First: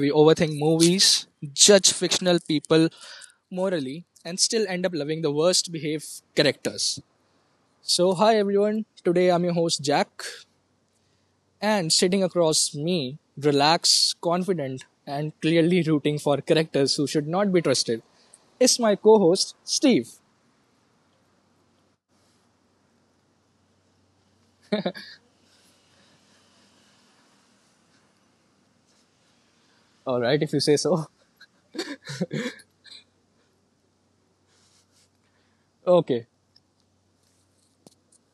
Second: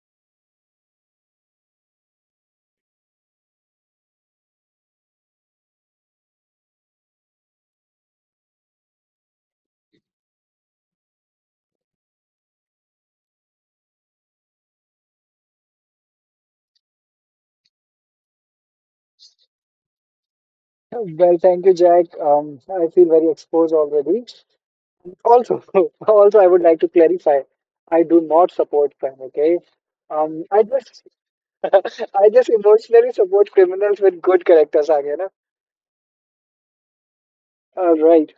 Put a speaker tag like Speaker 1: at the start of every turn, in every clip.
Speaker 1: we overthink movies, judge fictional people morally, and still end up loving the worst behaved characters. So, hi everyone. Today I'm your host, Jack, and sitting across me, relaxed, confident, and clearly rooting for characters who should not be trusted, is my co host, Steve.
Speaker 2: Well, thank you, Jack. I feel very exposed already. Also, also, I would like to clarify, I do not support crime. Okay,
Speaker 1: Alright, if
Speaker 2: I
Speaker 1: you say
Speaker 2: just,
Speaker 1: so.
Speaker 2: I just emotionally support criminals with good characters. Again, na?
Speaker 1: Okay,
Speaker 2: All right.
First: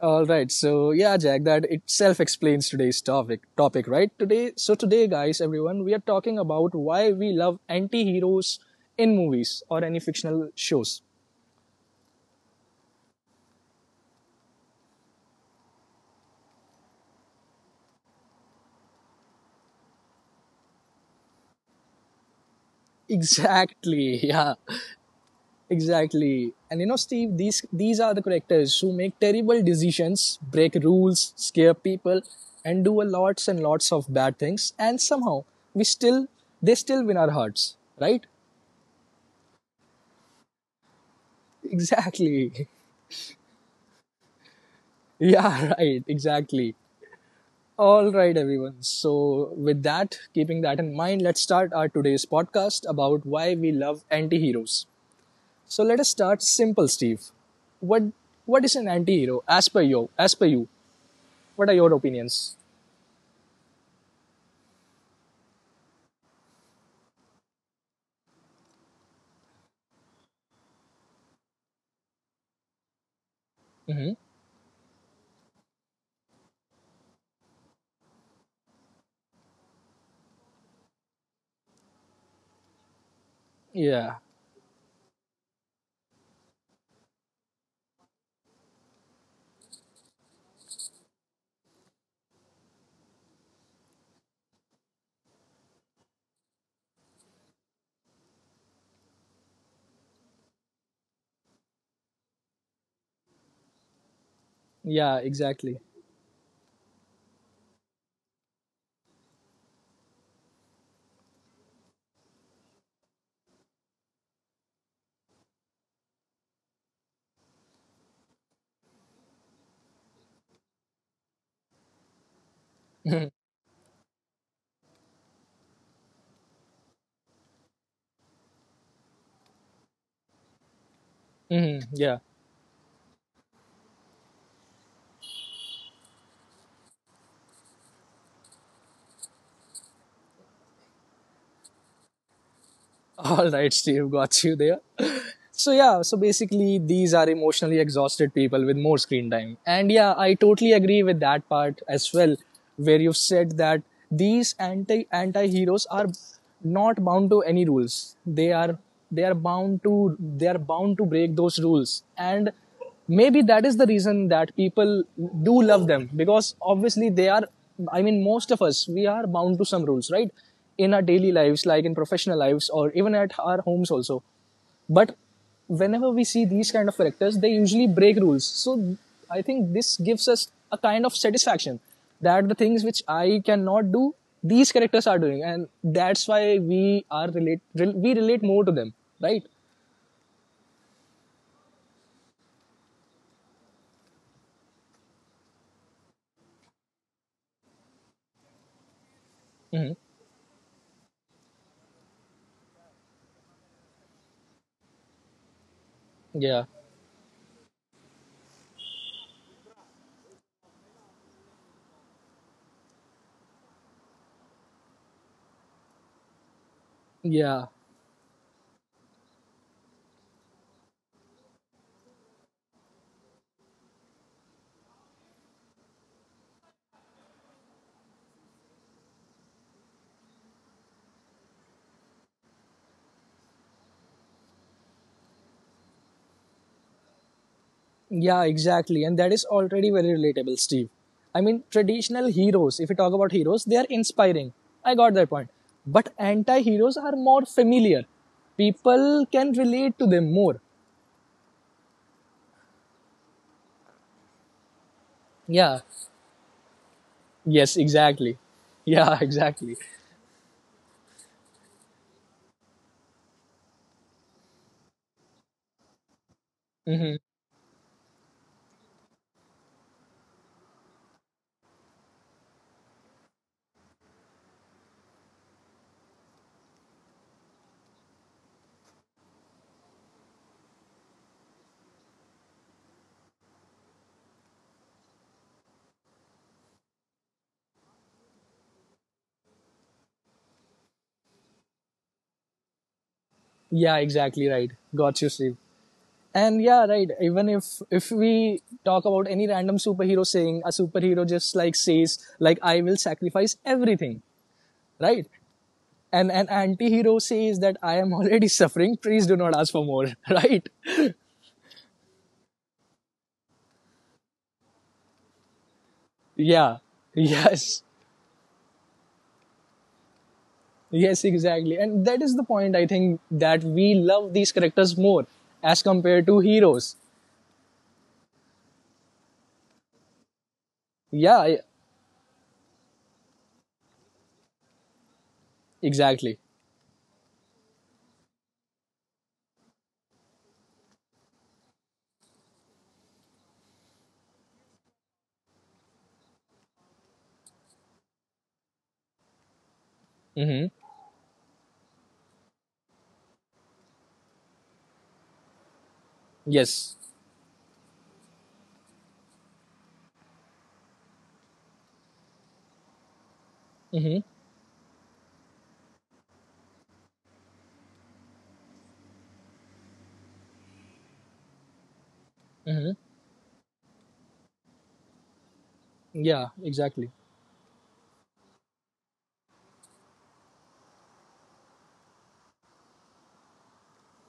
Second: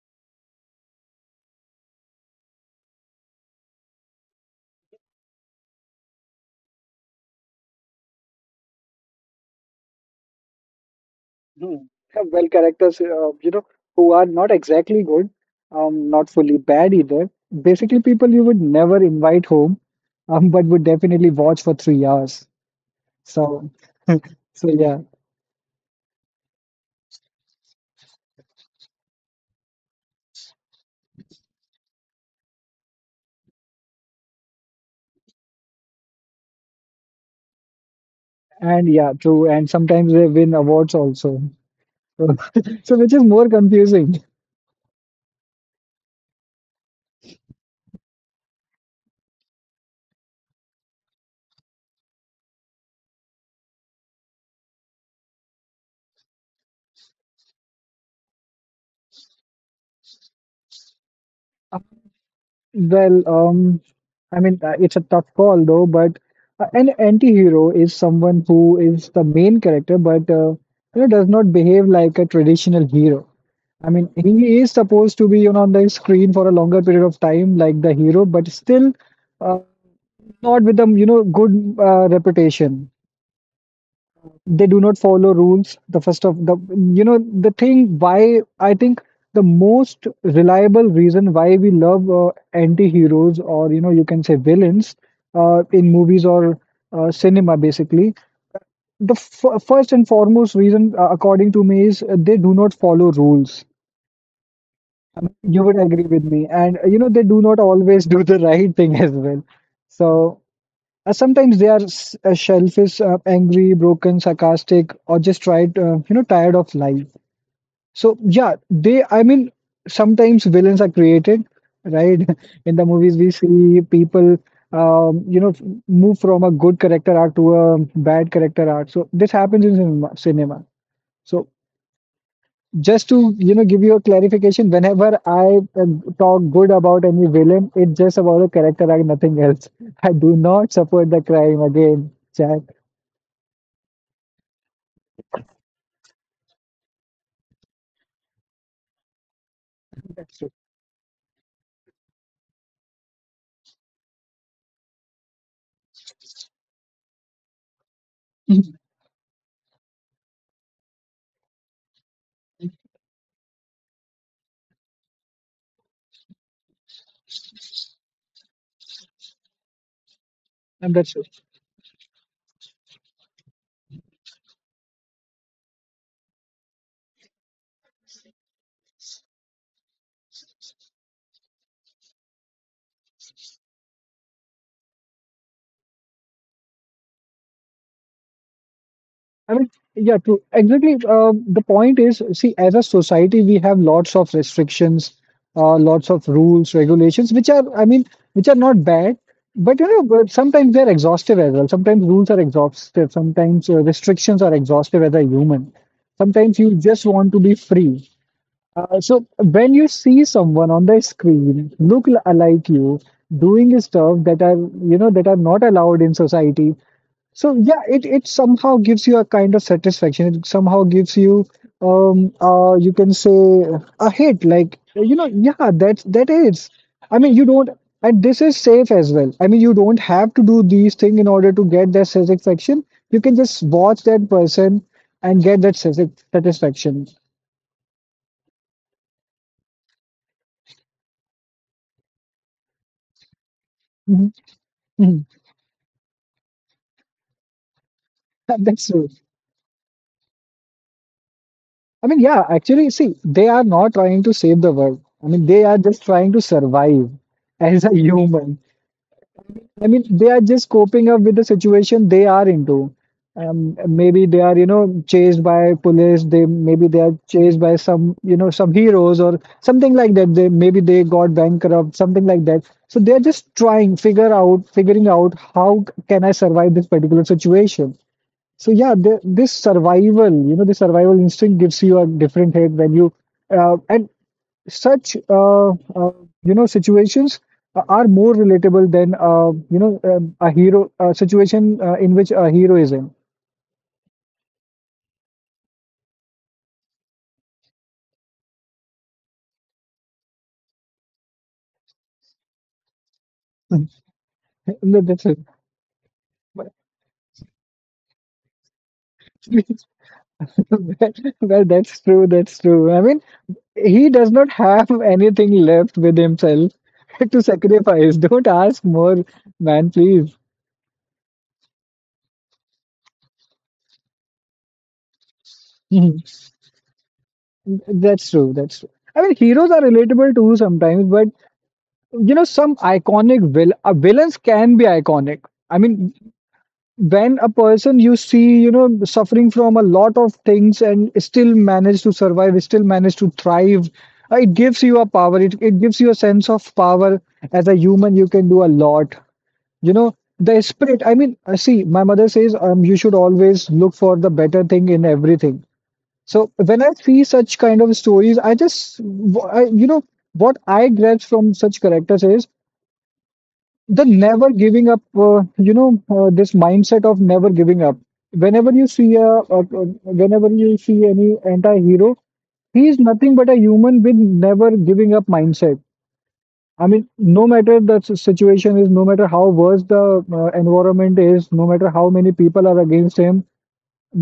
Speaker 1: all right. So yeah, Jack, that itself explains today's topic, right? Today so today guys, everyone, we are talking about why we love anti-heroes in movies or any fictional shows.
Speaker 2: Hmm. Yeah, well, characters, who are not exactly good, not fully bad either. Basically, people you would never invite home, but would definitely watch for 3 hours. So,
Speaker 1: Exactly. Yeah.
Speaker 2: so yeah.
Speaker 1: Exactly. And you know, Steve, these are the characters who make terrible decisions, break rules, scare people, and do a lots and lots of bad things. And somehow we still they still win our hearts, right?
Speaker 2: And yeah, true. And sometimes they win awards also. So,
Speaker 1: Exactly.
Speaker 2: so which is more confusing.
Speaker 1: Yeah, right, exactly. All right, everyone. So, with that, keeping that in mind, let's start our today's podcast about why we love anti-heroes. So, let us start simple, Steve. What what is an anti-hero as per you? As per you, what are your opinions?
Speaker 2: Well, it's a tough call though, but an anti-hero is someone who is the main character, but does not behave like a traditional hero. I
Speaker 1: Hmm.
Speaker 2: mean, he is supposed to be, you know, on the screen for a longer period of time, like the hero, but still uh, not with a, you know, good reputation.
Speaker 1: Yeah,
Speaker 2: They do not follow rules the first of the you know the thing why I think The most reliable reason why we love anti-heroes, or you know you can say villains in movies or cinema, basically, the first and foremost reason according to me is they do not follow rules.
Speaker 1: yeah,
Speaker 2: I mean, you
Speaker 1: exactly.
Speaker 2: would agree with me, and you know they do not always do the right thing as well. So sometimes they are shellfish, angry, broken, sarcastic, or just tried, tired of life. So yeah, they. I mean, sometimes villains are created, right? In the movies, we see people, um, you know, f- move from a good character arc to a bad character arc. So this happens in cinema. So
Speaker 1: Hmm. Yeah.
Speaker 2: just to, you know, give you a clarification, whenever I uh, talk good about any villain, it's just about a character arc, nothing else. I do not support the crime again.
Speaker 1: All right, Steve, got you there. So yeah, so basically these are emotionally exhausted people with more screen time, and yeah, I
Speaker 2: That's true.
Speaker 1: totally agree with that part as well, where you've said that these anti heroes are not bound to any rules. they are
Speaker 2: Mhm.
Speaker 1: they are bound to they are bound to break those rules, and maybe that is the reason that people do love them, because obviously they are, I mean, most of us, we are bound to some rules, right? In
Speaker 2: And
Speaker 1: our
Speaker 2: that's true.
Speaker 1: daily lives, like in professional lives or even at our homes also. But whenever we see these kind of characters, they usually break rules. So I think this gives us a kind of satisfaction that the things which I cannot do, these characters are doing, and that's why we relate more to them, right?
Speaker 2: I mean, yeah, true. Exactly. The point is, see, as a society, we have lots of restrictions, lots of rules, regulations, which are, I mean, which are not bad, but
Speaker 1: Hmm.
Speaker 2: you know, but sometimes they're exhaustive as well. Sometimes rules are exhaustive. Sometimes restrictions are exhaustive as a human. Sometimes
Speaker 1: Yeah,
Speaker 2: you just want to be free. So when you see someone on the screen look like you doing stuff that are, you know, that are not allowed in society. So
Speaker 1: yeah,
Speaker 2: yeah, it somehow gives you a kind of satisfaction. It somehow gives you you can say a hit, like you know, yeah, that's that is. I mean, you don't and this is safe as well. I mean, you don't have to do these things in order to get that satisfaction. You can just watch that person and get that satisfaction.
Speaker 1: yeah, exactly, and that is already very relatable, Steve. I mean, traditional heroes, if you talk about heroes, they are
Speaker 2: Mhm,
Speaker 1: inspiring. I got that
Speaker 2: mhm.
Speaker 1: point. But anti heroes are more familiar.
Speaker 2: That's true.
Speaker 1: People can relate to them more.
Speaker 2: I mean, yeah, actually see they are not trying to save the world. I mean, they
Speaker 1: Yeah.
Speaker 2: are just trying to survive
Speaker 1: Yes,
Speaker 2: as a
Speaker 1: exactly.
Speaker 2: human.
Speaker 1: Yeah, exactly.
Speaker 2: I mean, they are just coping up with the situation they are into. Maybe they are, you know, chased by police. They maybe they are chased by some, you know, some heroes or something like that. They maybe they got bankrupt, something like that. So they are just figuring out how can I survive this particular situation. So yeah, this survival, you know, the survival instinct gives you a different head when you, and such you know, situations are more relatable than, a hero a situation in which a hero is in.
Speaker 1: Yeah, exactly right. Got you, Steve. And yeah, right. Even if we talk about any random superhero, saying a superhero just like says like, I will sacrifice everything,
Speaker 2: No,
Speaker 1: right?
Speaker 2: that's it.
Speaker 1: And an
Speaker 2: But-
Speaker 1: anti-hero says that I am already suffering, please do not ask for more, right?
Speaker 2: Well, that's true. That's true. I mean, he does not have anything left with himself
Speaker 1: Yeah.
Speaker 2: to
Speaker 1: Yes.
Speaker 2: sacrifice. Don't ask more, man, please.
Speaker 1: Yes, exactly. And that is the point I think that we love these characters more as compared
Speaker 2: Mhm.
Speaker 1: to heroes.
Speaker 2: That's true. That's true. I mean, heroes are relatable too sometimes, but
Speaker 1: Yeah, yeah,
Speaker 2: you know, some iconic vil villains can be iconic. I mean,
Speaker 1: exactly.
Speaker 2: when a person you see, you know, suffering from a lot of things and still manage to survive, still manage to thrive, it gives you a power. It gives you a sense of power. As a human, you can do a lot. You know, the
Speaker 1: Mm-hmm.
Speaker 2: spirit. See, my mother says you should always look for the better thing in everything. So when
Speaker 1: Yes.
Speaker 2: I see such kind of stories, I just, you know, what I grasp from such characters is the
Speaker 1: Mm-hmm.
Speaker 2: never giving up this mindset of never giving up. Whenever you see a whenever you see any anti-hero,
Speaker 1: Mm-hmm.
Speaker 2: he is nothing but a human with never giving up mindset.
Speaker 1: Yeah,
Speaker 2: I mean,
Speaker 1: exactly.
Speaker 2: no matter the situation is, no matter how worse the environment is, no matter how many people are against him,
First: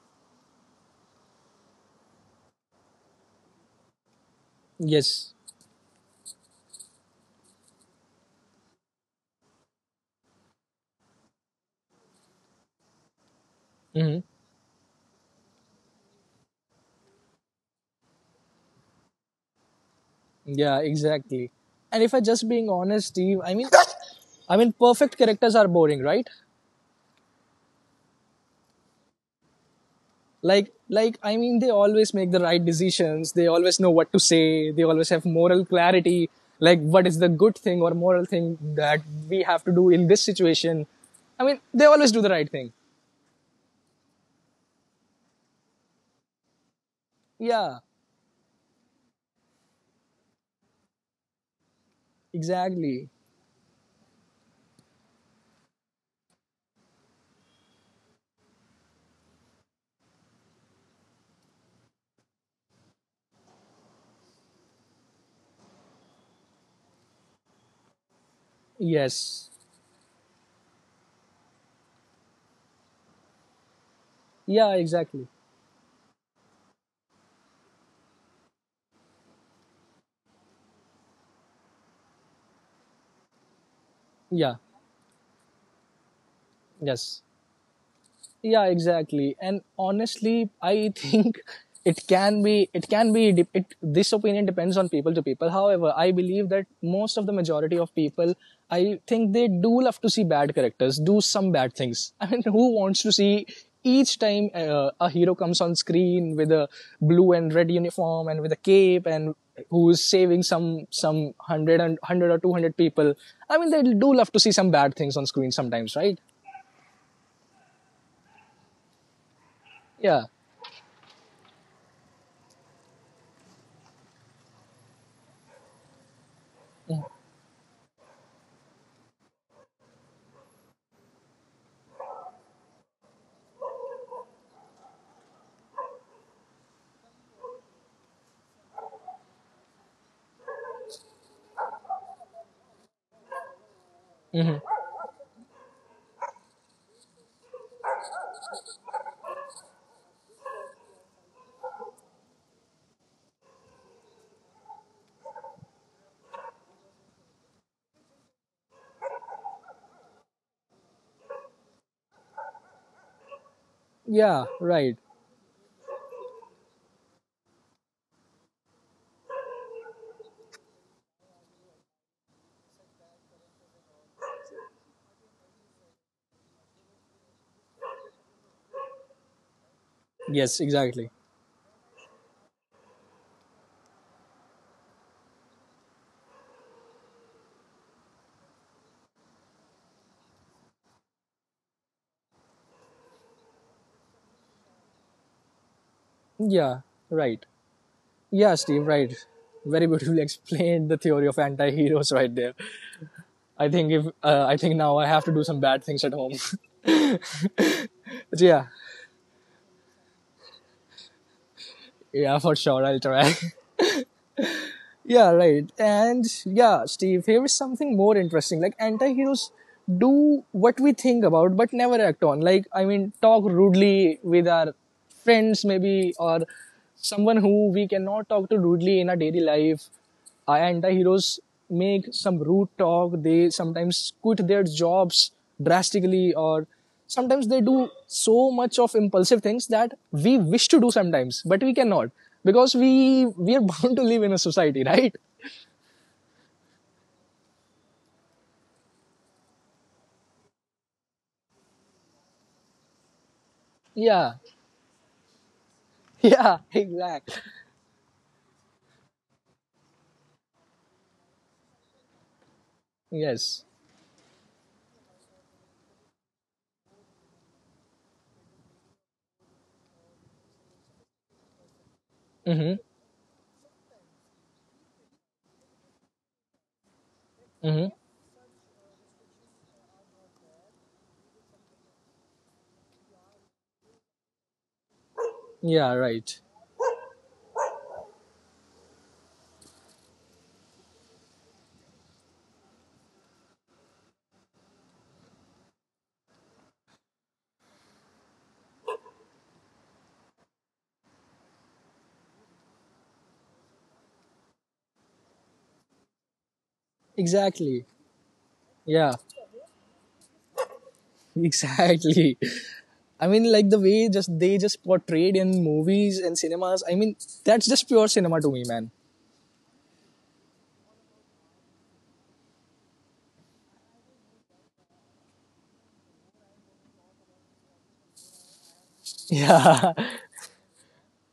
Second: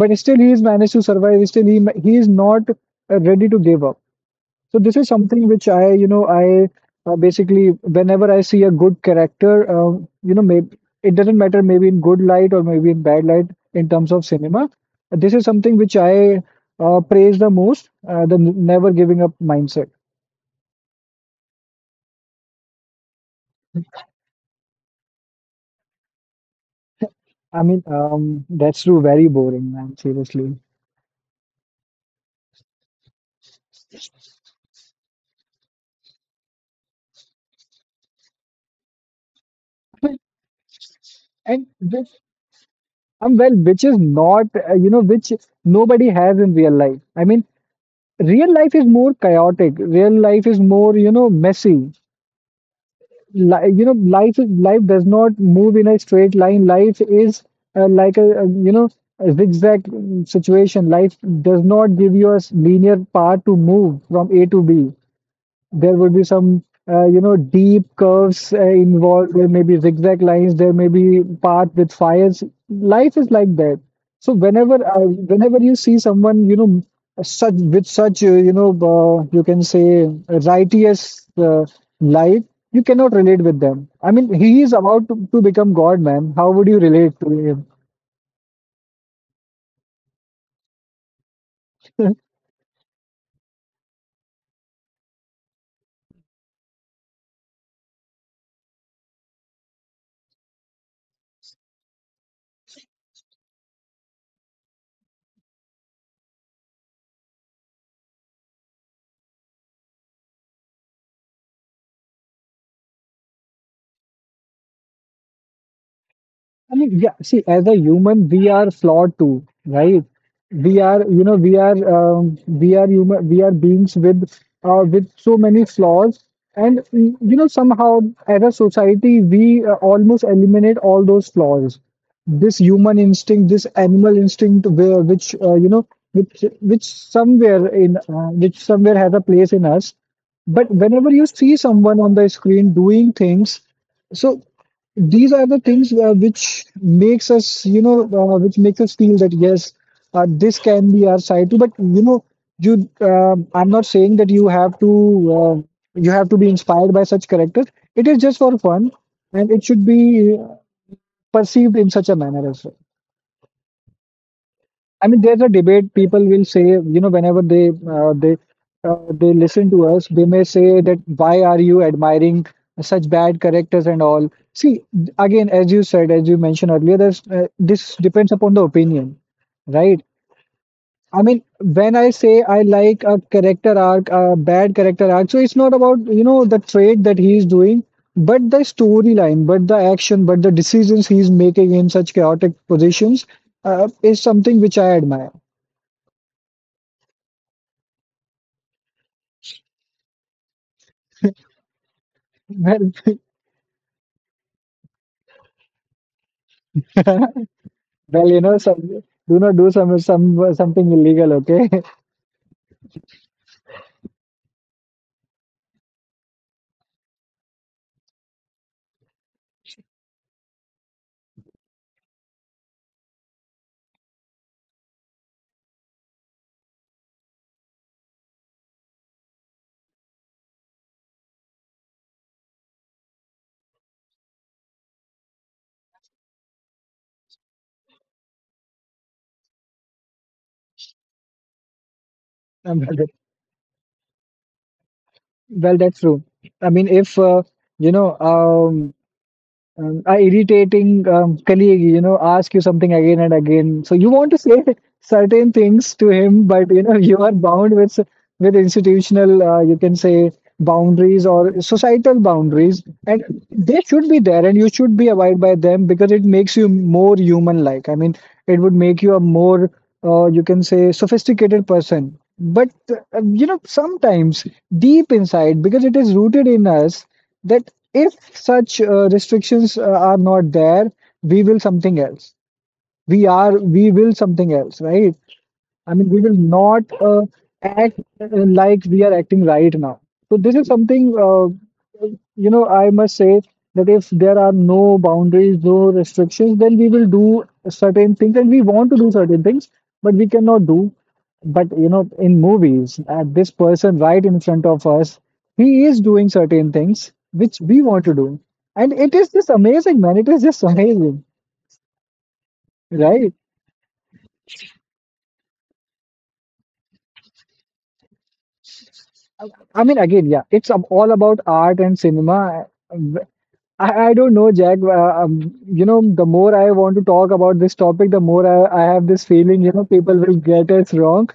Speaker 2: but still he is managed to survive, still he is not ready to give up. So this is
Speaker 1: Yes.
Speaker 2: something which I, you know, I basically whenever I see a good character, you know, maybe it doesn't matter, maybe in good light or maybe in bad light, in terms
Speaker 1: Mm-hmm.
Speaker 2: of cinema. This is something which I praise the most, the never giving up mindset.
Speaker 1: Yeah, exactly. And if I just being honest, Steve, I mean, I mean, perfect characters are boring, right?
Speaker 2: I mean, that's true, very boring, man, seriously.
Speaker 1: Like I mean, they always make the right decisions. They always know what to say. They always have moral clarity. Like, what is the good thing or moral thing that we have to do in
Speaker 2: Well,
Speaker 1: this situation? I mean,
Speaker 2: and
Speaker 1: they
Speaker 2: which,
Speaker 1: always do the right thing.
Speaker 2: which is not, which nobody has in real life. I mean,
Speaker 1: Yeah,
Speaker 2: real life is more chaotic. Real life is more, you know, messy.
Speaker 1: exactly.
Speaker 2: You know, life does not move in a straight line. Life is like a, you know, a zigzag situation. Life does not give you a linear path to move from A to B. There would be some, you know, deep curves involved. There
Speaker 1: Yes.
Speaker 2: may be zigzag lines, there may be path with fires. Life is like that. So
Speaker 1: Yeah,
Speaker 2: whenever
Speaker 1: exactly.
Speaker 2: whenever you see someone, you know, such with such, you can say righteous life, you cannot relate with them. I mean,
Speaker 1: Yeah.
Speaker 2: he is about to become god, man. How would you relate
Speaker 1: Yes.
Speaker 2: to him?
Speaker 1: Yeah, exactly, and honestly I think it can be, this opinion depends on people to people. However, I believe that most of the majority of people, I think they do love to see bad characters do some bad things. I mean, who wants to see each time a hero comes on screen with a blue and red uniform and with a cape, and who's saving some hundred and hundred or 200 people? I mean, they do love to see some bad things on screen sometimes, right?
Speaker 2: I mean, yeah, see, as a human, we are flawed too, right?
Speaker 1: Yeah.
Speaker 2: We are, you know, we are human, we are beings with so many flaws, and you know, somehow as a society, we almost eliminate all those flaws. This human instinct, this animal instinct, where which somewhere which somewhere has a place in us. But whenever you see someone on the screen doing things. So these are the things which makes us, you know, which makes us feel that yes, this can be our side too. But you know, you I'm not saying that uh, you have to be inspired by such characters. It is just for fun, and it should be perceived in such a manner as well.
Speaker 1: Yeah, right.
Speaker 2: I mean, there's a debate. People will say, you know, whenever they listen to us, they may say that why are you admiring such bad characters and all. See, again, as you said, as you mentioned earlier, there's this depends upon the opinion, right?
Speaker 1: Yes, exactly.
Speaker 2: I mean, when I say I like a character arc, a bad character arc, so it's not about, you know, the trait that he's doing, but the storyline, but the action, but the decisions he's making in such chaotic positions is something which I admire.
Speaker 1: Yeah, right. Yeah, Steve, right. Very beautifully explained the theory of anti-heroes right there.
Speaker 2: Well,
Speaker 1: I think if I think now I have to do some bad things at home.
Speaker 2: well, you
Speaker 1: But
Speaker 2: know,
Speaker 1: yeah,
Speaker 2: some do not do some something illegal, okay?
Speaker 1: yeah, for sure I'll try. Yeah, right. And yeah, Steve, here is something more interesting. Like, anti-heroes do what we think about but never act on. Like, I mean, talk rudely with our friends maybe, or someone who we cannot talk to rudely in our daily life. Our anti-heroes make some rude talk. They sometimes quit their jobs drastically, or sometimes they do so much of impulsive things that we wish to do sometimes but we cannot, because
Speaker 2: Um,
Speaker 1: we are bound to live in a society, right?
Speaker 2: well, that's true. I mean, if you know, um, a irritating colleague, you know, ask you something again and again. So you want to
Speaker 1: Yeah.
Speaker 2: say certain things to him,
Speaker 1: Yeah,
Speaker 2: but you know, you are
Speaker 1: exactly.
Speaker 2: bound with institutional, you can say, boundaries or societal boundaries, and
Speaker 1: Yes.
Speaker 2: they should be there, and you should be abide by them because it makes you more human-like. I mean, it would make you a more, you can say, sophisticated person. But
Speaker 1: Mm-hmm,
Speaker 2: you know, sometimes deep inside, because it is rooted in us, that
Speaker 1: mm-hmm.
Speaker 2: if such restrictions are not there, we will something else, we will something else, right? I
Speaker 1: Yeah,
Speaker 2: mean, we will
Speaker 1: right,
Speaker 2: not act like we are acting right now. So this is something, you know, I must say, that if there are no boundaries, no restrictions, then we will do certain things and we want to do certain things, but we cannot do. But you know, in movies, this person right in front of us, he is doing certain things which we
Speaker 1: exactly.
Speaker 2: want to do, and it
Speaker 1: Yeah,
Speaker 2: is just amazing, man. It is just amazing,
Speaker 1: exactly. I
Speaker 2: right?
Speaker 1: mean, like the way just they just portrayed in movies and cinemas. I mean, that's just pure cinema to me, man.
Speaker 2: I mean, again, yeah, it's all about art and cinema. uh, I don't know, Jack. You know, the more I want to talk about this topic, the more I have this feeling, you know,
Speaker 1: Yeah,
Speaker 2: people will get us wrong.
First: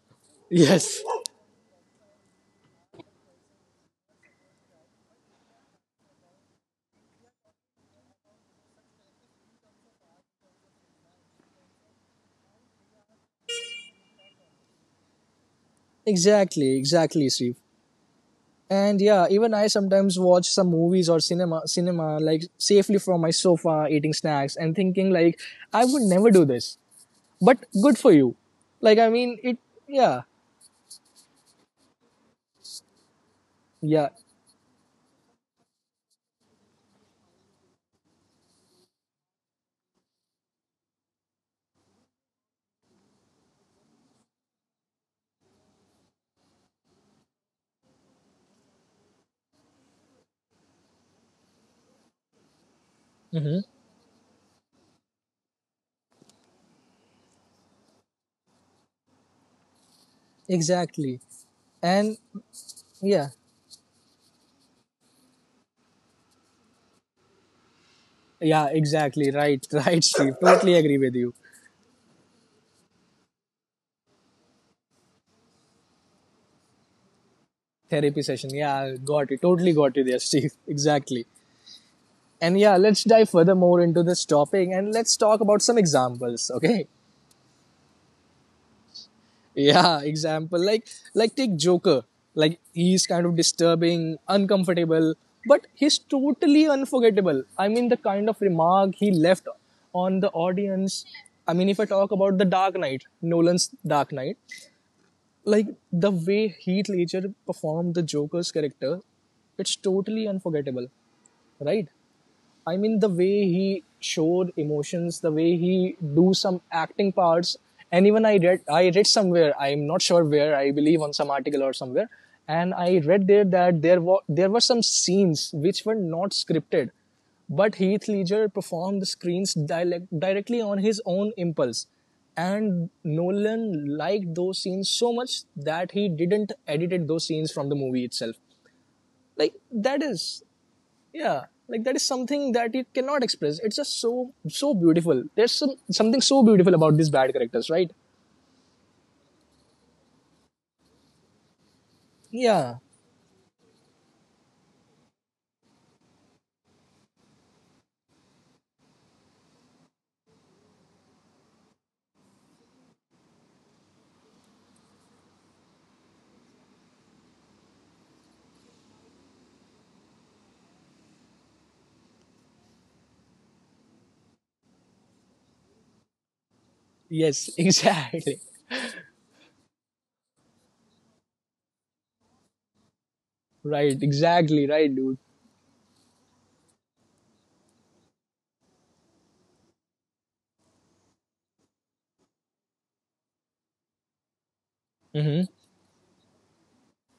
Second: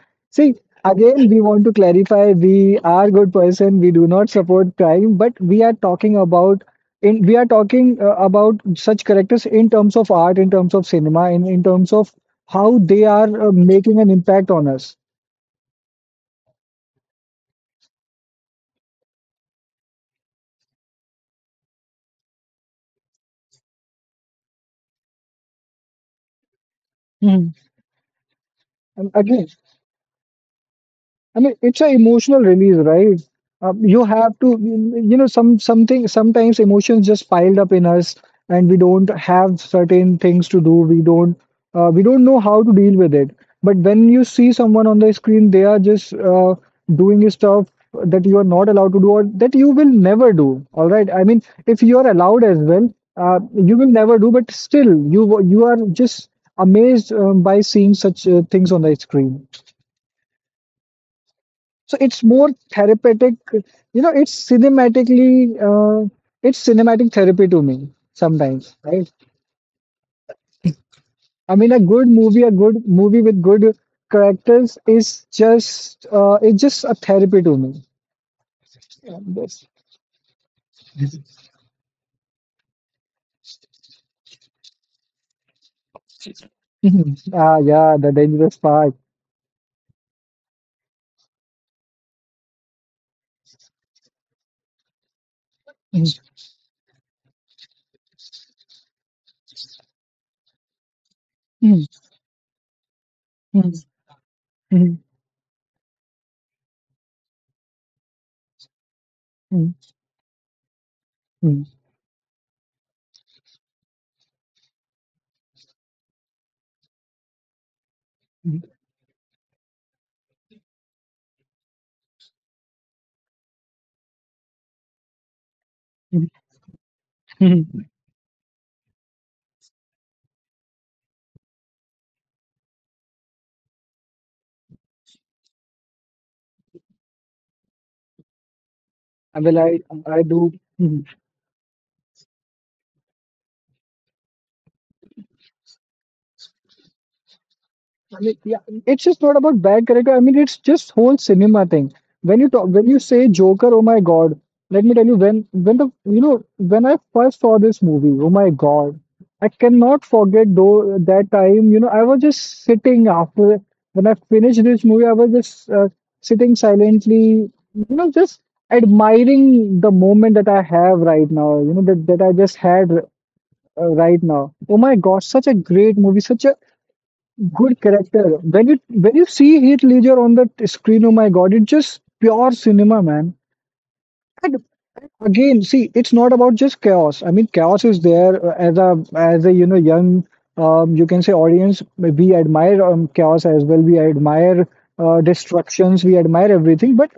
Speaker 2: See,
Speaker 1: yes,
Speaker 2: again, we want to clarify we are good person. We do not support crime, but we are talking about in we are talking about such characters in terms of art, in terms of cinema, in terms of how they are making an impact on us.
Speaker 1: exactly, exactly, Steve. And yeah, even I sometimes watch some movies or cinema like safely from my sofa, eating snacks and thinking like, I would never do this.
Speaker 2: Mhm.
Speaker 1: But good for you. Like I
Speaker 2: And
Speaker 1: mean,
Speaker 2: again,
Speaker 1: it. Yeah,
Speaker 2: I mean, it's an emotional release, right? You
Speaker 1: yeah,
Speaker 2: have to, you know, sometimes emotions just piled up in us, and we don't have certain things to do. We don't know how to deal with it. But when you see someone on the screen, they are just doing stuff that you are not allowed to do or that you will never do. All right. I mean, if you are allowed as well,
Speaker 1: hmm,
Speaker 2: you will never do. But still, you are just amazed by seeing such things on the screen.
Speaker 1: exactly.
Speaker 2: So
Speaker 1: And
Speaker 2: it's more
Speaker 1: yeah,
Speaker 2: therapeutic. You know, it's cinematic therapy to me
Speaker 1: yeah,
Speaker 2: sometimes, right?
Speaker 1: exactly. Right, right, Steve. Totally agree with you.
Speaker 2: I mean, a good movie with good characters is just, it's just a therapy to me.
Speaker 1: Therapy session. Yeah,
Speaker 2: Yeah,
Speaker 1: got it.
Speaker 2: that's-
Speaker 1: Totally got you there, Steve. Exactly. And yeah, let's dive further more into this topic and let's talk about some examples, okay?
Speaker 2: Mhm. Ah, yeah, the dangerous part.
Speaker 1: Yeah, example like take Joker. Like he's kind of disturbing, uncomfortable, but he's
Speaker 2: Mhm.
Speaker 1: totally unforgettable. I mean, the kind of remark he left on the audience. I mean, if I
Speaker 2: Mhm.
Speaker 1: talk about the Dark Knight, Nolan's
Speaker 2: Mhm.
Speaker 1: Dark Knight, like the way Heath Ledger performed the Joker's character,
Speaker 2: Mhm.
Speaker 1: it's totally unforgettable,
Speaker 2: Mhm.
Speaker 1: right? I mean, the way he showed emotions, the way he do some acting parts, and even I read somewhere, I'm not sure where, I believe on some article or somewhere, and I read there that there were some scenes which were
Speaker 2: Mhm.
Speaker 1: not scripted, but
Speaker 2: Mhm.
Speaker 1: Heath Ledger performed the screens directly on his own impulse, and Nolan liked those scenes so much that he didn't edited those scenes from the movie itself.
Speaker 2: I
Speaker 1: Like
Speaker 2: will, I,
Speaker 1: that
Speaker 2: I
Speaker 1: is,
Speaker 2: do. Mm-hmm.
Speaker 1: yeah, like that is something that you cannot express. It's just so so beautiful. There's some, something so beautiful about these bad characters, right?
Speaker 2: I mean, yeah, it's just not about bad character. I mean, it's just whole cinema thing.
Speaker 1: Yeah,
Speaker 2: When you say Joker, oh my God, let me tell you, when the you know when I first saw this movie, oh my God, I cannot forget though that time. You know, I was just sitting after when I finished this movie, I was just sitting silently, you know, just admiring the moment that I have right now. You know that I just had right now. Oh my God, such a great movie, such a
Speaker 1: yes,
Speaker 2: good character.
Speaker 1: exactly.
Speaker 2: When you see Heath Ledger on the screen, oh my God, it's just pure cinema, man.
Speaker 1: Right,
Speaker 2: And
Speaker 1: exactly, right, dude.
Speaker 2: again, see, it's not about just chaos. I mean, chaos is there as a you know young you can say audience. We admire chaos as well. We admire
Speaker 1: Mm-hmm.
Speaker 2: destructions. We admire everything. But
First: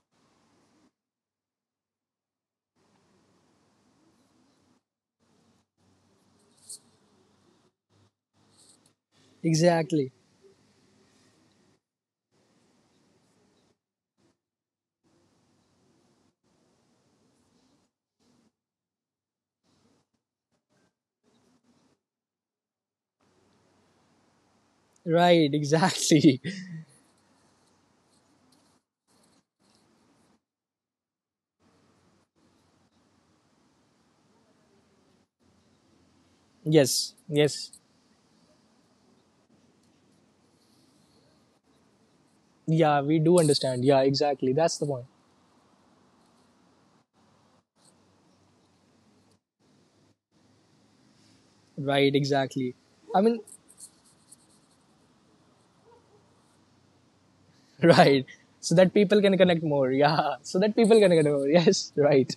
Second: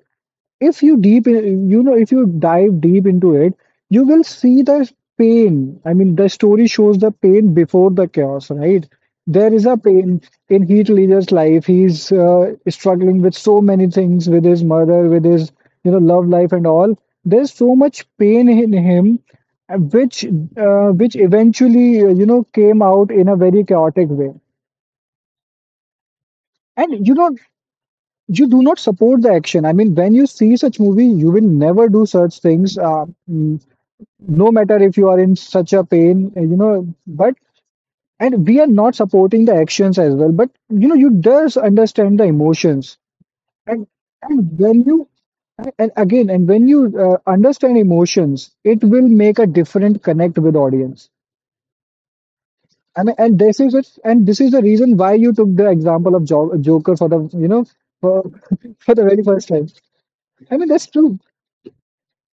Speaker 2: if you deep in, you know, if you dive deep into it, you will see the pain. I mean, the story shows the pain before the chaos, right? There is a pain
Speaker 1: Exactly,
Speaker 2: in Heath Ledger's life. He's struggling with so many things, with his mother, with his, you know, love life and all. There's so much pain in him, which eventually, you know, came out in a very chaotic way.
Speaker 1: right, exactly.
Speaker 2: And you know, you do not support the action. I mean, when you see such movie, you will never do such things. No matter if you are in such a pain, you know.
Speaker 1: Yes,
Speaker 2: But
Speaker 1: yes,
Speaker 2: and we are not supporting the actions as well. But you know, you does understand the emotions,
Speaker 1: yeah, we do understand,
Speaker 2: and
Speaker 1: yeah, exactly,
Speaker 2: and
Speaker 1: that's
Speaker 2: when
Speaker 1: the point.
Speaker 2: you and again and when you understand emotions, it will make a different connect with audience.
Speaker 1: Right, exactly.
Speaker 2: I mean,
Speaker 1: I
Speaker 2: and
Speaker 1: mean,
Speaker 2: this is it, and this is the reason why you took the example of Joker for the, you know, for
Speaker 1: right, so that
Speaker 2: for the
Speaker 1: people
Speaker 2: very
Speaker 1: can
Speaker 2: first
Speaker 1: connect
Speaker 2: time.
Speaker 1: more yeah,
Speaker 2: I
Speaker 1: so
Speaker 2: mean,
Speaker 1: that
Speaker 2: that's
Speaker 1: people can
Speaker 2: true.
Speaker 1: connect more, yes, right.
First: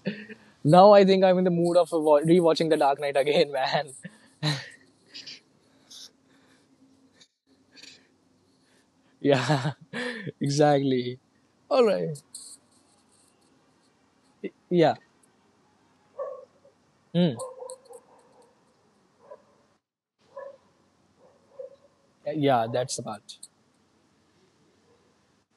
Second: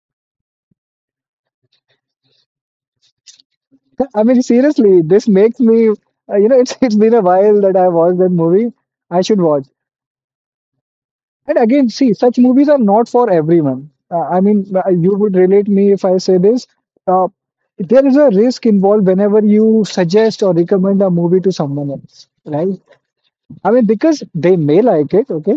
Speaker 1: Now I think I'm in the mood of rewatching the Dark Knight again. Man.
Speaker 2: I mean, seriously, this makes me, you know, it's been a while that I watched that movie. I should watch.
Speaker 1: Yeah, exactly.
Speaker 2: And
Speaker 1: All
Speaker 2: again, see,
Speaker 1: right.
Speaker 2: such movies are not for everyone.
Speaker 1: Yeah,
Speaker 2: You would relate me if I say this. Uh, there is a risk involved whenever you suggest or recommend a movie to someone else,
Speaker 1: yeah,
Speaker 2: right?
Speaker 1: that's the part.
Speaker 2: I mean, because they may like it, okay,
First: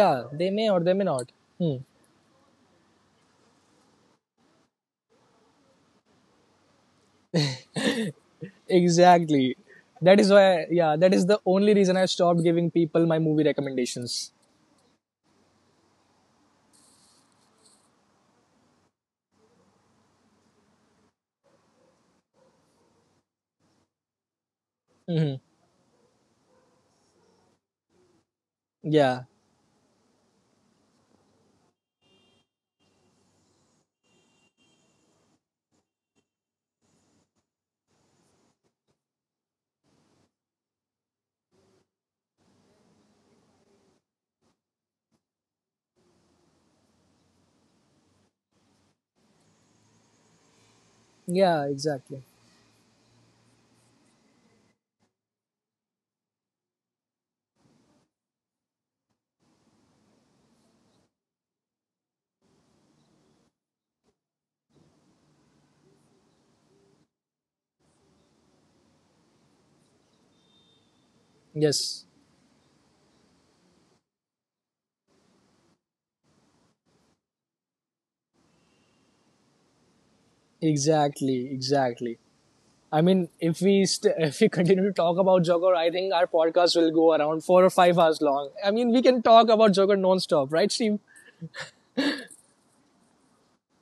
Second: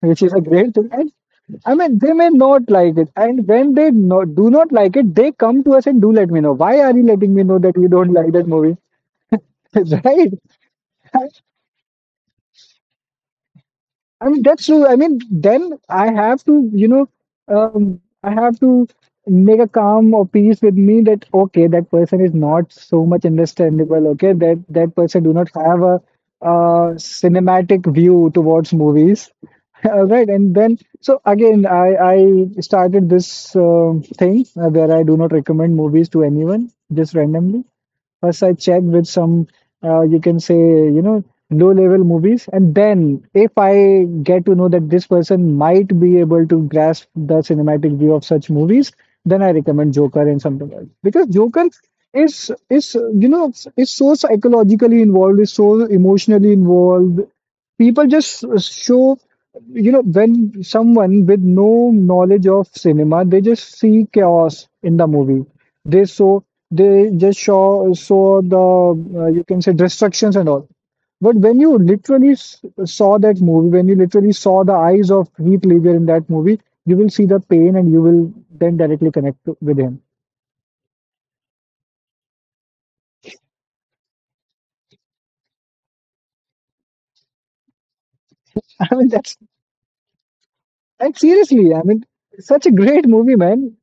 Speaker 2: which is a
Speaker 1: they may
Speaker 2: great
Speaker 1: or
Speaker 2: thing.
Speaker 1: they may
Speaker 2: And
Speaker 1: not.
Speaker 2: I
Speaker 1: Hmm.
Speaker 2: mean, they may not like it. And when they not, do not like it, they come to us and do let me know. Why are you letting me know that you don't like that movie?
Speaker 1: Exactly. That is why, yeah, that is the
Speaker 2: Right?
Speaker 1: only reason I stopped giving people my movie
Speaker 2: I
Speaker 1: recommendations.
Speaker 2: mean, that's true. I mean, then I have to, you know, I have to make a calm or peace with me that okay, that person is not so much understandable. Okay, that person do
Speaker 1: Hmm.
Speaker 2: not have a, uh, cinematic view towards
Speaker 1: Yeah,
Speaker 2: movies. All right, and then so again, I started this thing where I do not recommend movies to anyone just randomly. First, I check with some, you can say, you know, low-level movies, and then if I get to know that this person might be able to grasp the cinematic view of such movies, then I recommend Joker and something else, because
Speaker 1: yeah,
Speaker 2: Joker
Speaker 1: exactly.
Speaker 2: is you know is so psychologically involved, is so emotionally involved. People just show You know, when someone with no knowledge of cinema, they just see chaos in the movie. They saw they just saw saw the, you can say, destructions and all. But when you
Speaker 1: Yes,
Speaker 2: literally saw that movie, when you literally saw the eyes of Heath Ledger in that movie, you will see the pain and you will then directly connect with him.
Speaker 1: exactly, exactly. I mean, if we st- if we continue to talk about Joker, I think our podcast will go around 4 or 5 hours long. I mean,
Speaker 2: I
Speaker 1: we
Speaker 2: mean,
Speaker 1: can
Speaker 2: that's
Speaker 1: talk about Joker non-stop, right, Steve?
Speaker 2: And seriously, I mean, such a great movie, man.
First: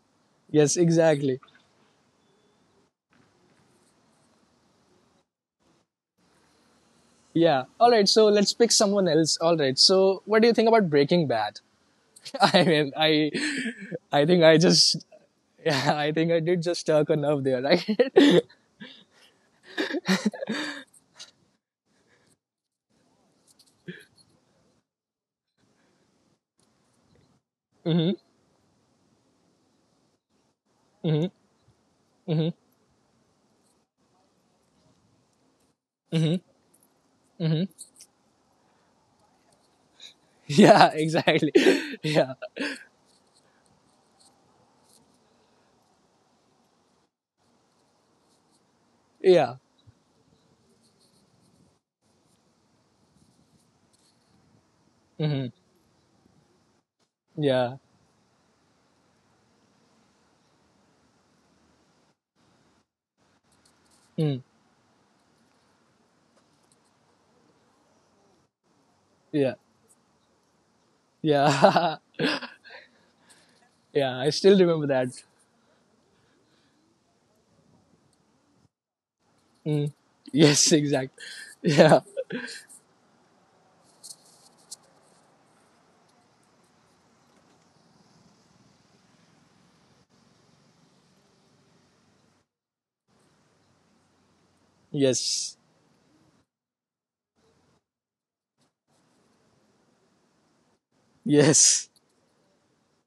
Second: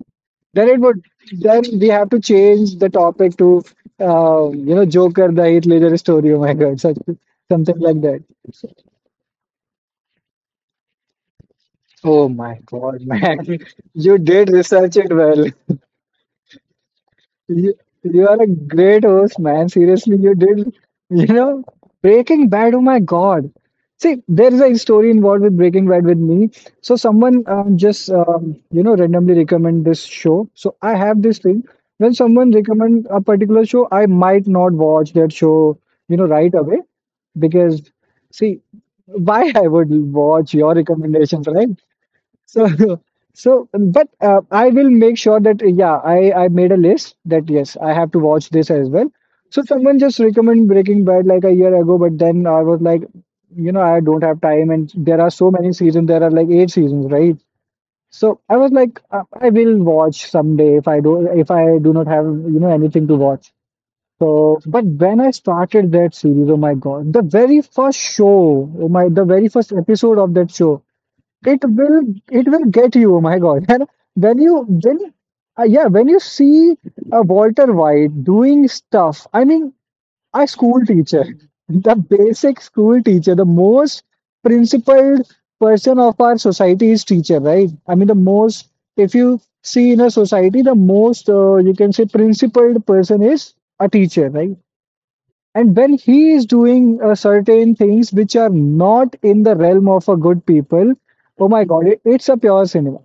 Speaker 2: Then
Speaker 1: Yes,
Speaker 2: it would
Speaker 1: exactly.
Speaker 2: then we have to change the topic to, you know, Joker, the Heath Ledger story. Oh my God, such
Speaker 1: Yeah.
Speaker 2: something
Speaker 1: All
Speaker 2: like
Speaker 1: right.
Speaker 2: that.
Speaker 1: So let's pick someone else. All right. So what do you think about Breaking Bad?
Speaker 2: Oh my
Speaker 1: I mean,
Speaker 2: God,
Speaker 1: I,
Speaker 2: man, you
Speaker 1: I think
Speaker 2: did research it well.
Speaker 1: yeah, I think I did just stuck a nerve there,
Speaker 2: You, you
Speaker 1: right?
Speaker 2: are a great host, man. Seriously, you did, you know, Breaking Bad. Oh my God. See, there is a story involved with Breaking Bad with me. So someone
Speaker 1: Hmm.
Speaker 2: you know, randomly recommend this show. So I have this thing. When someone recommend a particular show, I might not watch that show, you know, right away because, see, why I would watch your
Speaker 1: Yeah.
Speaker 2: recommendations,
Speaker 1: Exactly.
Speaker 2: right?
Speaker 1: Yeah.
Speaker 2: So, so, but I will make sure that yeah, I made a list that yes, I have to watch this as well.
Speaker 1: Yeah.
Speaker 2: So someone just recommended Breaking Bad like a year ago, but then I was like, you know, I don't have time, and there are so many seasons. There are like eight seasons, right?
Speaker 1: Yeah.
Speaker 2: So I was like, I will watch someday if I do not have, you know, anything to watch.
Speaker 1: Mm.
Speaker 2: So, but when I started that series, oh my God, the very first show, oh my, the very
Speaker 1: Yeah.
Speaker 2: first episode of that show, it
Speaker 1: Yeah.
Speaker 2: will it will get you, oh my god, and
Speaker 1: Yeah. I
Speaker 2: when
Speaker 1: still
Speaker 2: you
Speaker 1: remember
Speaker 2: when
Speaker 1: that.
Speaker 2: yeah when you see Walter White doing stuff, I mean,
Speaker 1: Mm.
Speaker 2: a
Speaker 1: Yes.
Speaker 2: school
Speaker 1: Exactly.
Speaker 2: teacher, the
Speaker 1: Yeah.
Speaker 2: basic school teacher, the most principled person of our society is teacher, right? I mean, the most, if you see in a society, the most you can say principled person is a teacher, right?
Speaker 1: Yes.
Speaker 2: And when he is doing certain things which are not in the realm of a good people, oh my God,
Speaker 1: Yes.
Speaker 2: it, it's a pure cinema.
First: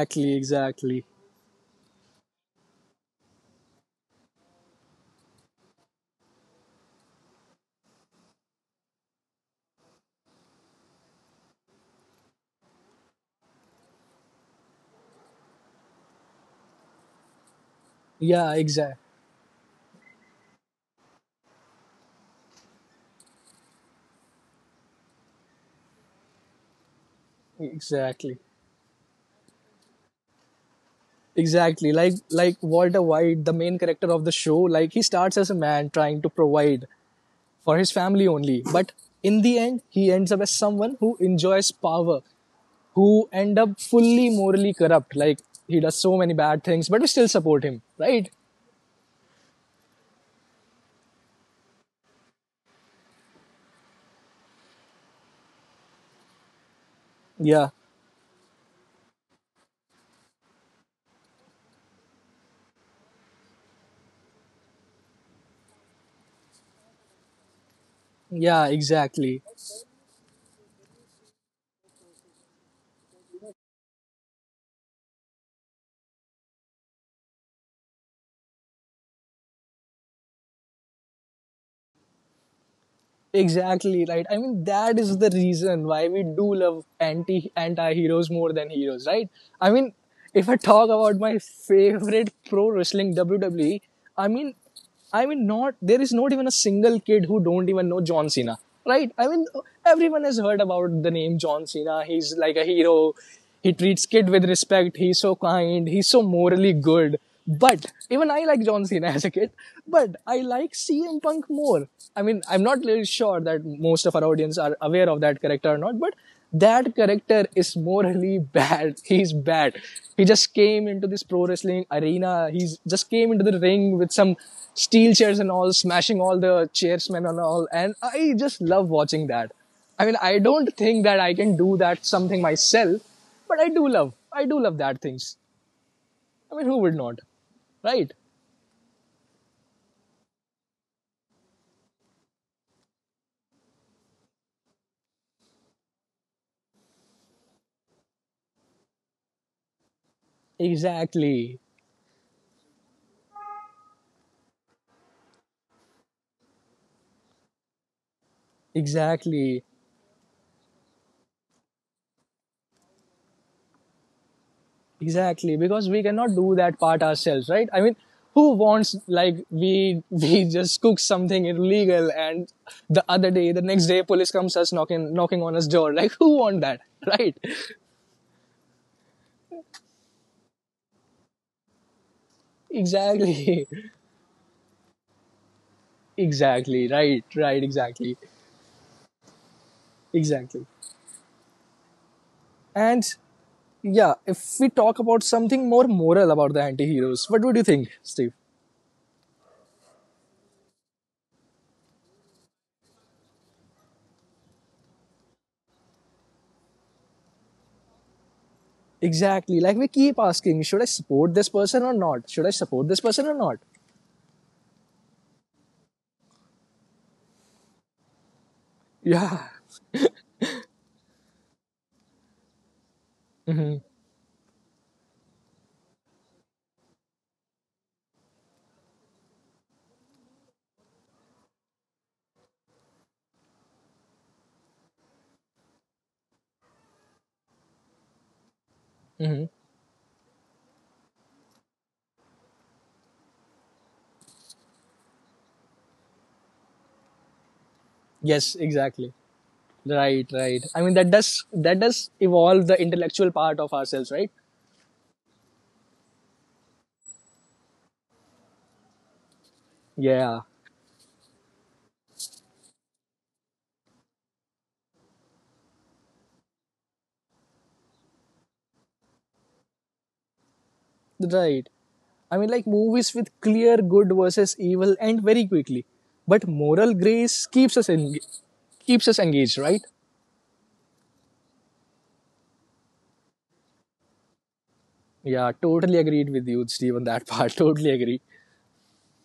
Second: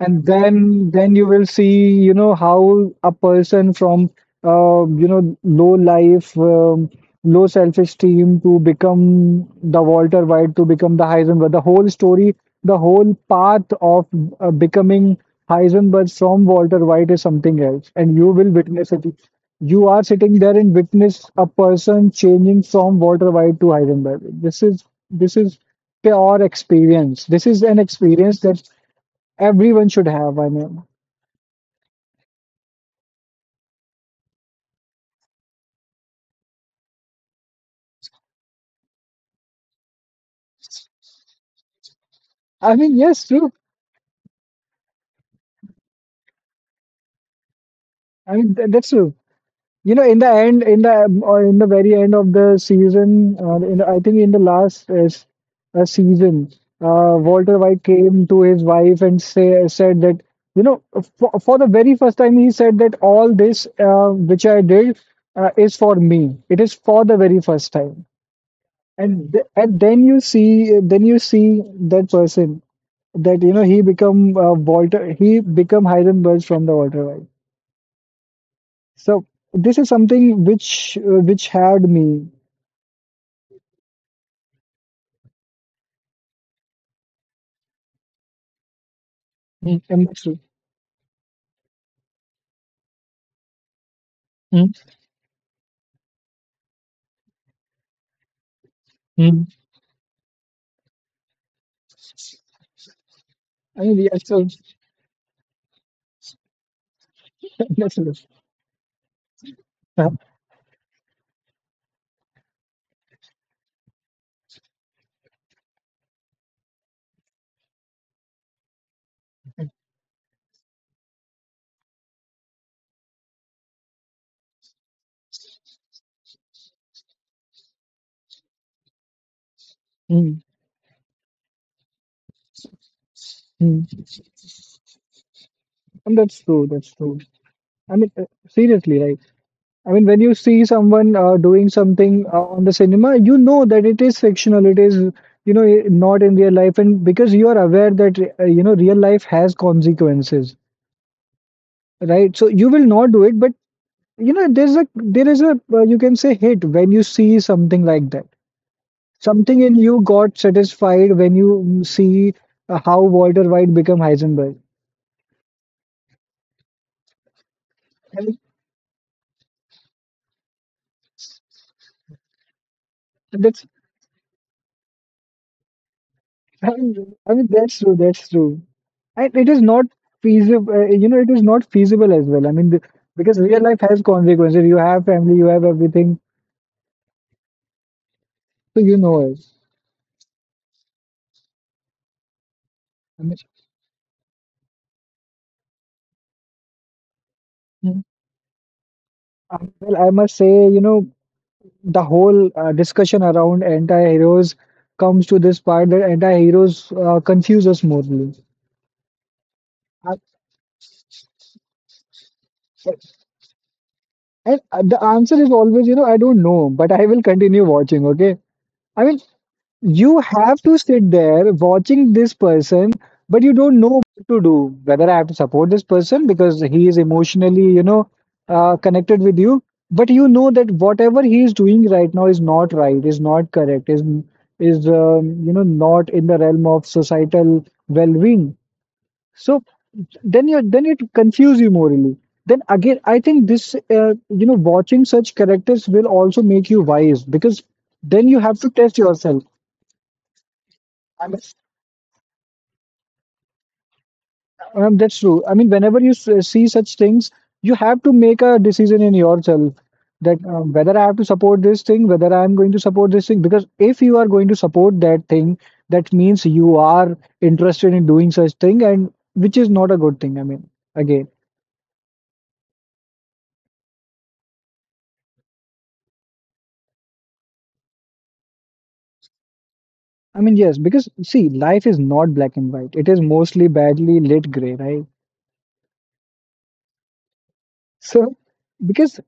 Speaker 2: And
Speaker 1: Exactly.
Speaker 2: then you will see, you know, how a person from, you know, low life, low self-esteem, to become the Walter White, to become the Heisenberg, the whole story, the whole path of becoming Heisenberg from Walter White is something else, and you will
Speaker 1: Yeah.
Speaker 2: witness
Speaker 1: Exactly.
Speaker 2: it. You are sitting there and witness a person changing from Walter White to Heisenberg. This is this is pure experience. This is an
Speaker 1: Exactly.
Speaker 2: experience that everyone should have.
Speaker 1: Exactly, like Walter White, the main character of the show, like, he starts as a man trying to provide for his family only, but in the end he ends up as someone who enjoys power,
Speaker 2: I mean,
Speaker 1: who
Speaker 2: yes, true.
Speaker 1: end up fully morally corrupt. Like, he does so many bad things but we still support him, right?
Speaker 2: I mean, that's true. You know, in the end, in the or in the very end of the season, in the, I think in the last season, Walter
Speaker 1: Yeah,
Speaker 2: White came to his wife and say said that, you know, for the very first time, he said that all this, which I did, is for me. It is for the very first time.
Speaker 1: yeah, exactly.
Speaker 2: And then you see, then you see that person, that, you know, he become Heisenberg from the Walter White. So this is something which had me.
Speaker 1: Exactly right. I mean, that is the reason why we do love anti heroes more than heroes, right? I
Speaker 2: Mm,
Speaker 1: mean,
Speaker 2: I'm not sure.
Speaker 1: if I talk about my favorite pro wrestling, WWE, I mean,
Speaker 2: Mm,
Speaker 1: not there is not even a single kid who don't even know John Cena, right? I mean,
Speaker 2: mm.
Speaker 1: everyone has heard about the name John Cena. He's like a hero. He
Speaker 2: I mean,
Speaker 1: treats
Speaker 2: yeah,
Speaker 1: Kid
Speaker 2: so
Speaker 1: with respect. He's so kind. He's so morally good.
Speaker 2: that's
Speaker 1: But
Speaker 2: true.
Speaker 1: even I like John Cena as a kid.
Speaker 2: Uh,
Speaker 1: But I like CM Punk more. I mean, I'm not really sure that most of our audience are aware of that character or not. But that character is morally bad. He's bad. He just came into this pro wrestling arena. He's just came into the ring with some steel chairs and all, smashing all the chairsmen and all. And I just love watching that. I mean,
Speaker 2: mm,
Speaker 1: I don't think that I can do that something myself, but
Speaker 2: mm.
Speaker 1: I do love that things.
Speaker 2: And that's
Speaker 1: I
Speaker 2: true.
Speaker 1: mean, who
Speaker 2: That's
Speaker 1: would
Speaker 2: true.
Speaker 1: not,
Speaker 2: I mean,
Speaker 1: right?
Speaker 2: seriously, right? I mean, when you see someone doing something on the cinema, you know that it is fictional. It is, you know, not in real life, and because you are aware that, you know, real life has consequences,
Speaker 1: Exactly,
Speaker 2: right? So you will not do it, but you know there is a you can say hit when you see something like that, something
Speaker 1: exactly,
Speaker 2: in you got satisfied when you see how Walter White become Heisenberg
Speaker 1: exactly. Because we cannot do that part ourselves, right? I mean,
Speaker 2: and
Speaker 1: who wants like we we just cook something illegal, and
Speaker 2: that's
Speaker 1: the next day, police comes us knocking on us door. Like, who want
Speaker 2: I
Speaker 1: that,
Speaker 2: mean I
Speaker 1: right?
Speaker 2: mean, that's true. And it is not feasible, you know, it is not feasible as well. I mean the, because real
Speaker 1: Exactly,
Speaker 2: life has consequences, you have family, you have everything,
Speaker 1: exactly, right, right, exactly,
Speaker 2: so you know it.
Speaker 1: exactly. And
Speaker 2: I mean,
Speaker 1: yeah, if we talk about something more moral about the anti-heroes, what would you think,
Speaker 2: mm,
Speaker 1: Steve?
Speaker 2: well, I must say, you know, the whole discussion around anti-heroes comes to this part, that anti-heroes confuse us morally.
Speaker 1: Exactly. Like, we
Speaker 2: I,
Speaker 1: keep asking, Should I support this person or not?
Speaker 2: and the answer is always, you know, I don't know, but I will continue watching. Okay, I mean,
Speaker 1: Yeah.
Speaker 2: you have to sit there watching this person, but you don't know what to do. Whether I have to support this person because he is emotionally, you know, connected with you, but you know that whatever he is doing right now is not right, is not correct, is, you know, not in the realm of societal well-being.
Speaker 1: Hmm.
Speaker 2: So then you, then it confuse you morally. Then again, I think this you know, watching such characters will also make you wise, because then you
Speaker 1: Yes,
Speaker 2: have to test
Speaker 1: exactly.
Speaker 2: yourself.
Speaker 1: Right, right. I mean, that does, that does evolve the intellectual part of ourselves, right?
Speaker 2: That's true. I mean, whenever you see such things, you have to make a decision in yourself that,
Speaker 1: Yeah.
Speaker 2: whether I have to support this thing, whether I am going to support this thing. Because if you are going to support that thing, that means you are interested in doing such thing, and which is not a good thing. I mean, again,
Speaker 1: Right. I mean, like, movies with clear good versus evil end very quickly. But moral grace keeps us engaged, right?
Speaker 2: I mean, yes, because see, life is not black and white. It is mostly badly lit gray, right?
Speaker 1: Yeah, totally agreed with you, Steve, on that part. Totally agree.
Speaker 2: So, because,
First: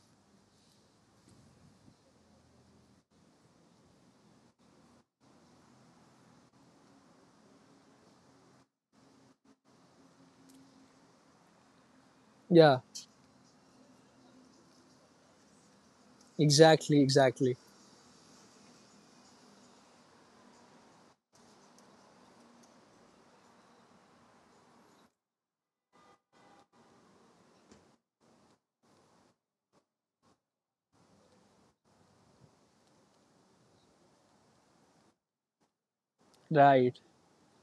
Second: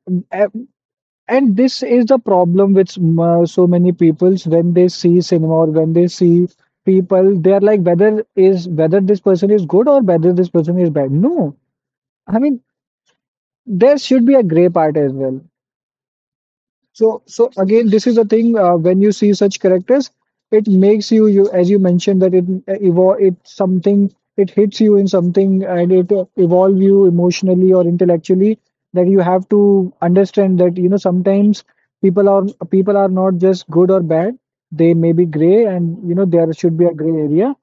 Speaker 2: and this is the problem with so many peoples, when they see cinema or when they see people, they are like whether is whether this person is good or whether this person is bad. No, I mean,
Speaker 1: Yeah,
Speaker 2: there should be a gray part as well.
Speaker 1: exactly,
Speaker 2: So, so
Speaker 1: exactly.
Speaker 2: again, this is the thing. When you see such characters, it makes you, you as you mentioned, that it evolve, it something, it hits you in something, and it evolve you emotionally or intellectually. That you have to understand that you know sometimes people are people are not just good or bad. They may be gray, and you know there should be a
Speaker 1: Right.
Speaker 2: gray area,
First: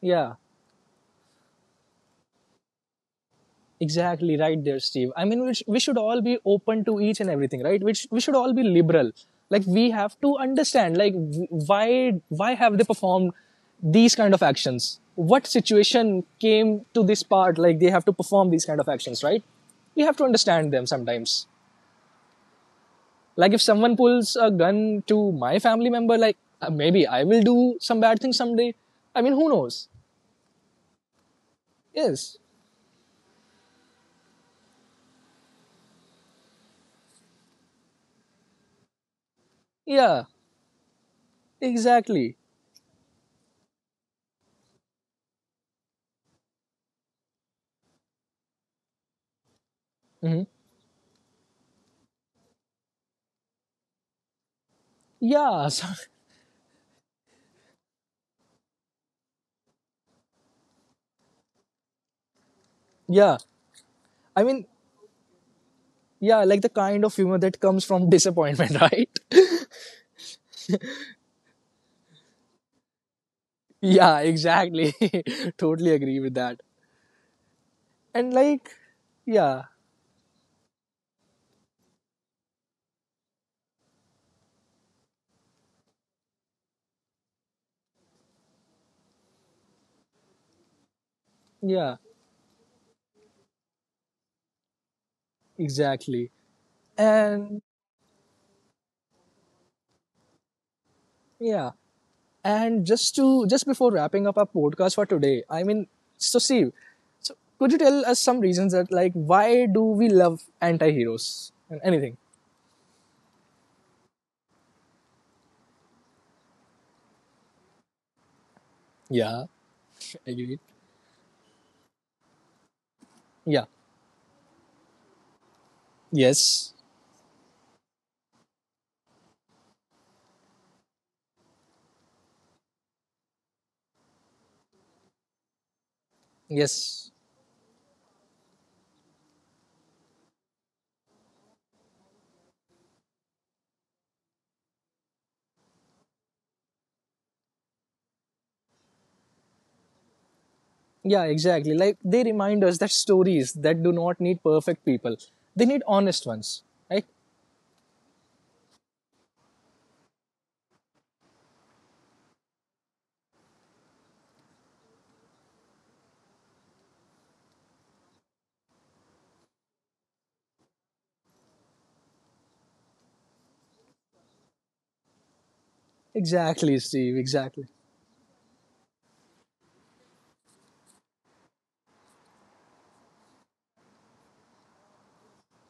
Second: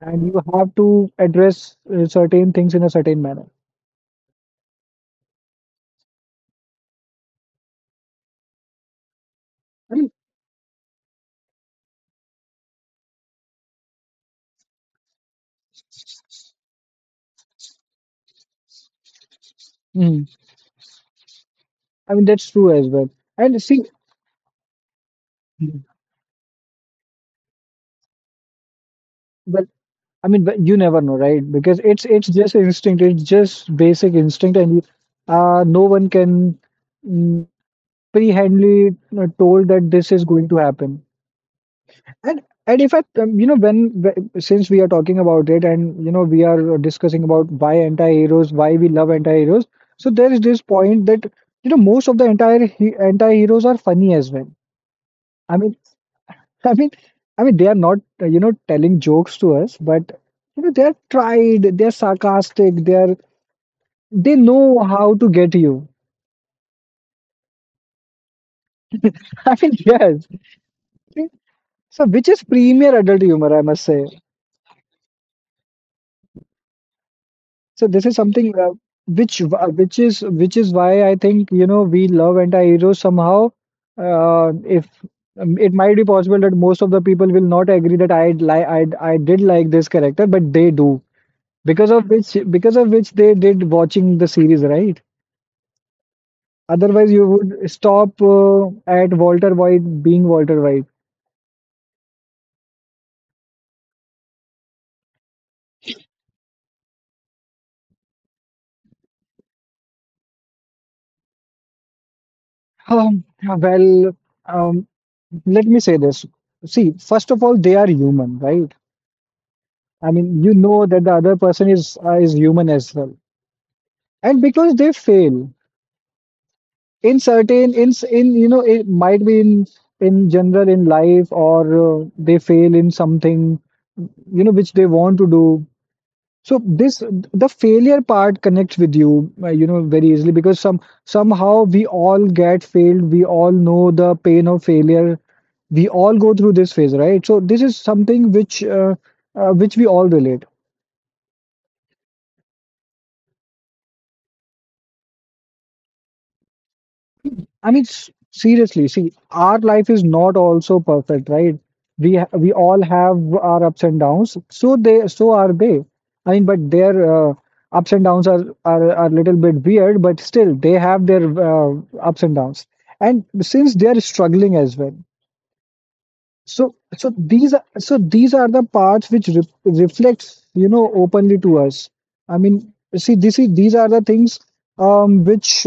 Speaker 2: and
Speaker 1: Yeah,
Speaker 2: you have to address certain things in a certain manner.
Speaker 1: exactly. Right there, Steve. I mean, we should all be open to each and everything, right? Which we should all be liberal. Like, we
Speaker 2: Right?
Speaker 1: have to understand, like, why have they performed these kind of actions? What situation came to this part? Like, they have to perform these kind of actions, right? We have
Speaker 2: Mhm.
Speaker 1: to understand them sometimes.
Speaker 2: I mean that's true as well.
Speaker 1: Like,
Speaker 2: And
Speaker 1: if
Speaker 2: see,
Speaker 1: someone pulls a gun to my
Speaker 2: well,
Speaker 1: family member, like maybe I will do some bad thing someday. I mean, who knows?
Speaker 2: I mean, but you never know, right? Because it's
Speaker 1: Yes.
Speaker 2: just instinct. It's just basic instinct, and you, no one can mm, prehandly told that this is
Speaker 1: Yeah.
Speaker 2: going to happen.
Speaker 1: Exactly.
Speaker 2: And if I, you know, when since we are talking about it, and you know, we are discussing about why anti-heroes, why we love anti-heroes. So there is
Speaker 1: Hmm.
Speaker 2: this point that you know most of the entire anti-heroes are funny as well.
Speaker 1: Yeah. So,
Speaker 2: I mean, I mean, they are not, you know, telling jokes to us, but you know, they're sarcastic, they're
Speaker 1: yeah.
Speaker 2: they
Speaker 1: I mean,
Speaker 2: know how to get you.
Speaker 1: yeah, like the kind of humor that comes from disappointment, right?
Speaker 2: I mean, yes. So, which is premier adult humor, I must say.
Speaker 1: Yeah. Exactly. Totally agree with that.
Speaker 2: So, this is
Speaker 1: And
Speaker 2: something
Speaker 1: like, yeah.
Speaker 2: which is why I think, you know, we love anti-heroes somehow. If It might be possible that most of the people will not agree that I li I did like this character, but they do,
Speaker 1: Yeah.
Speaker 2: because of which they did watching the series, right?
Speaker 1: Exactly.
Speaker 2: Otherwise, you
Speaker 1: And
Speaker 2: would stop at Walter White being Walter White.
Speaker 1: yeah. And just to just before wrapping up our podcast for today, I mean, so Steve, so could you tell us some reasons that like why do we love anti-heroes? And anything?
Speaker 2: Um, well, um, Let me say this. See, first of all, they are human, right?
Speaker 1: Yeah,
Speaker 2: I mean, you
Speaker 1: agreed.
Speaker 2: know that the other person is human as well,
Speaker 1: Yeah.
Speaker 2: and because they fail
Speaker 1: Yes.
Speaker 2: in certain, in, you know, it might be in general in life or they fail in something, you know, which they want to do. So this,
Speaker 1: Yes.
Speaker 2: the failure part connects with you, you know, very easily, because somehow we all get failed. We all know the pain of failure. We all go through this phase, right? So this is something which we all relate.
Speaker 1: Yeah, exactly. Like, they remind us that stories that do not need perfect people. They need honest ones. Right?
Speaker 2: I mean, seriously, see, our life is not also perfect, right? We we all have our ups and downs. So they, so are they. I mean, but their uh, ups and downs are a little bit weird, but still they have their ups and downs. And since they are struggling as well, so
Speaker 1: Exactly, Steve. Exactly.
Speaker 2: these are the parts which re reflects, you know, openly to us. I mean, see, this is, these are the things, um, which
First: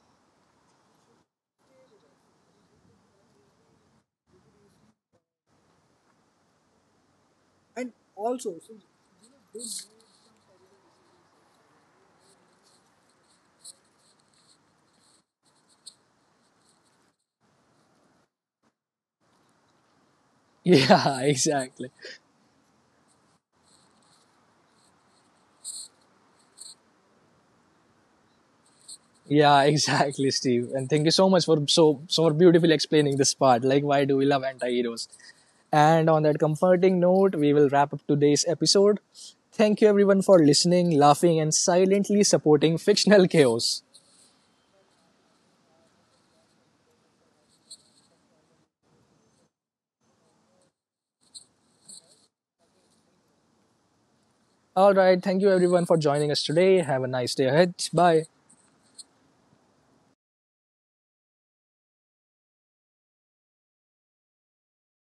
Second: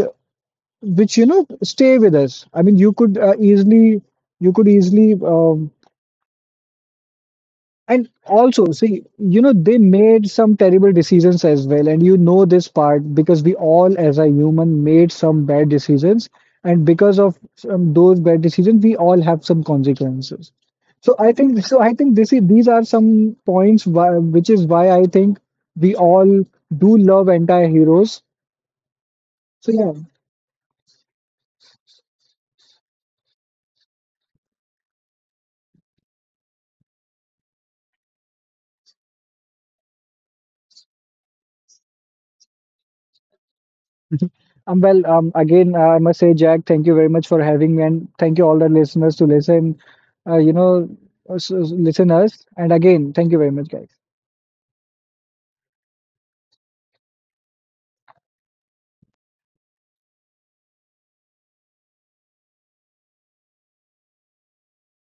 Speaker 2: which you know stay with us. I mean you could easily, you could easily,
Speaker 1: And
Speaker 2: and
Speaker 1: also,
Speaker 2: also
Speaker 1: so
Speaker 2: see, you know, they made some terrible decisions as well, and you know this part, because we all as a human made some bad decisions, and because of some, those bad decisions, we all have some consequences. So
Speaker 1: yeah,
Speaker 2: I think,
Speaker 1: exactly.
Speaker 2: this is, these are some points why, which is why I think we all do love anti-heroes,
Speaker 1: Yeah,
Speaker 2: so yeah.
Speaker 1: exactly, Steve. And thank you so much for so so beautifully explaining this part, like why do we love anti-heroes. And on that comforting note, we will wrap up today's episode. Thank you everyone for listening, laughing, and silently supporting fictional chaos.
Speaker 2: Again, I must say, Jack, thank you very much for having me, and thank you all the listeners to listen. You know, listen us, and again, thank you very much, guys.
Speaker 1: All right, thank you everyone for joining us today. Have a nice day ahead. Bye.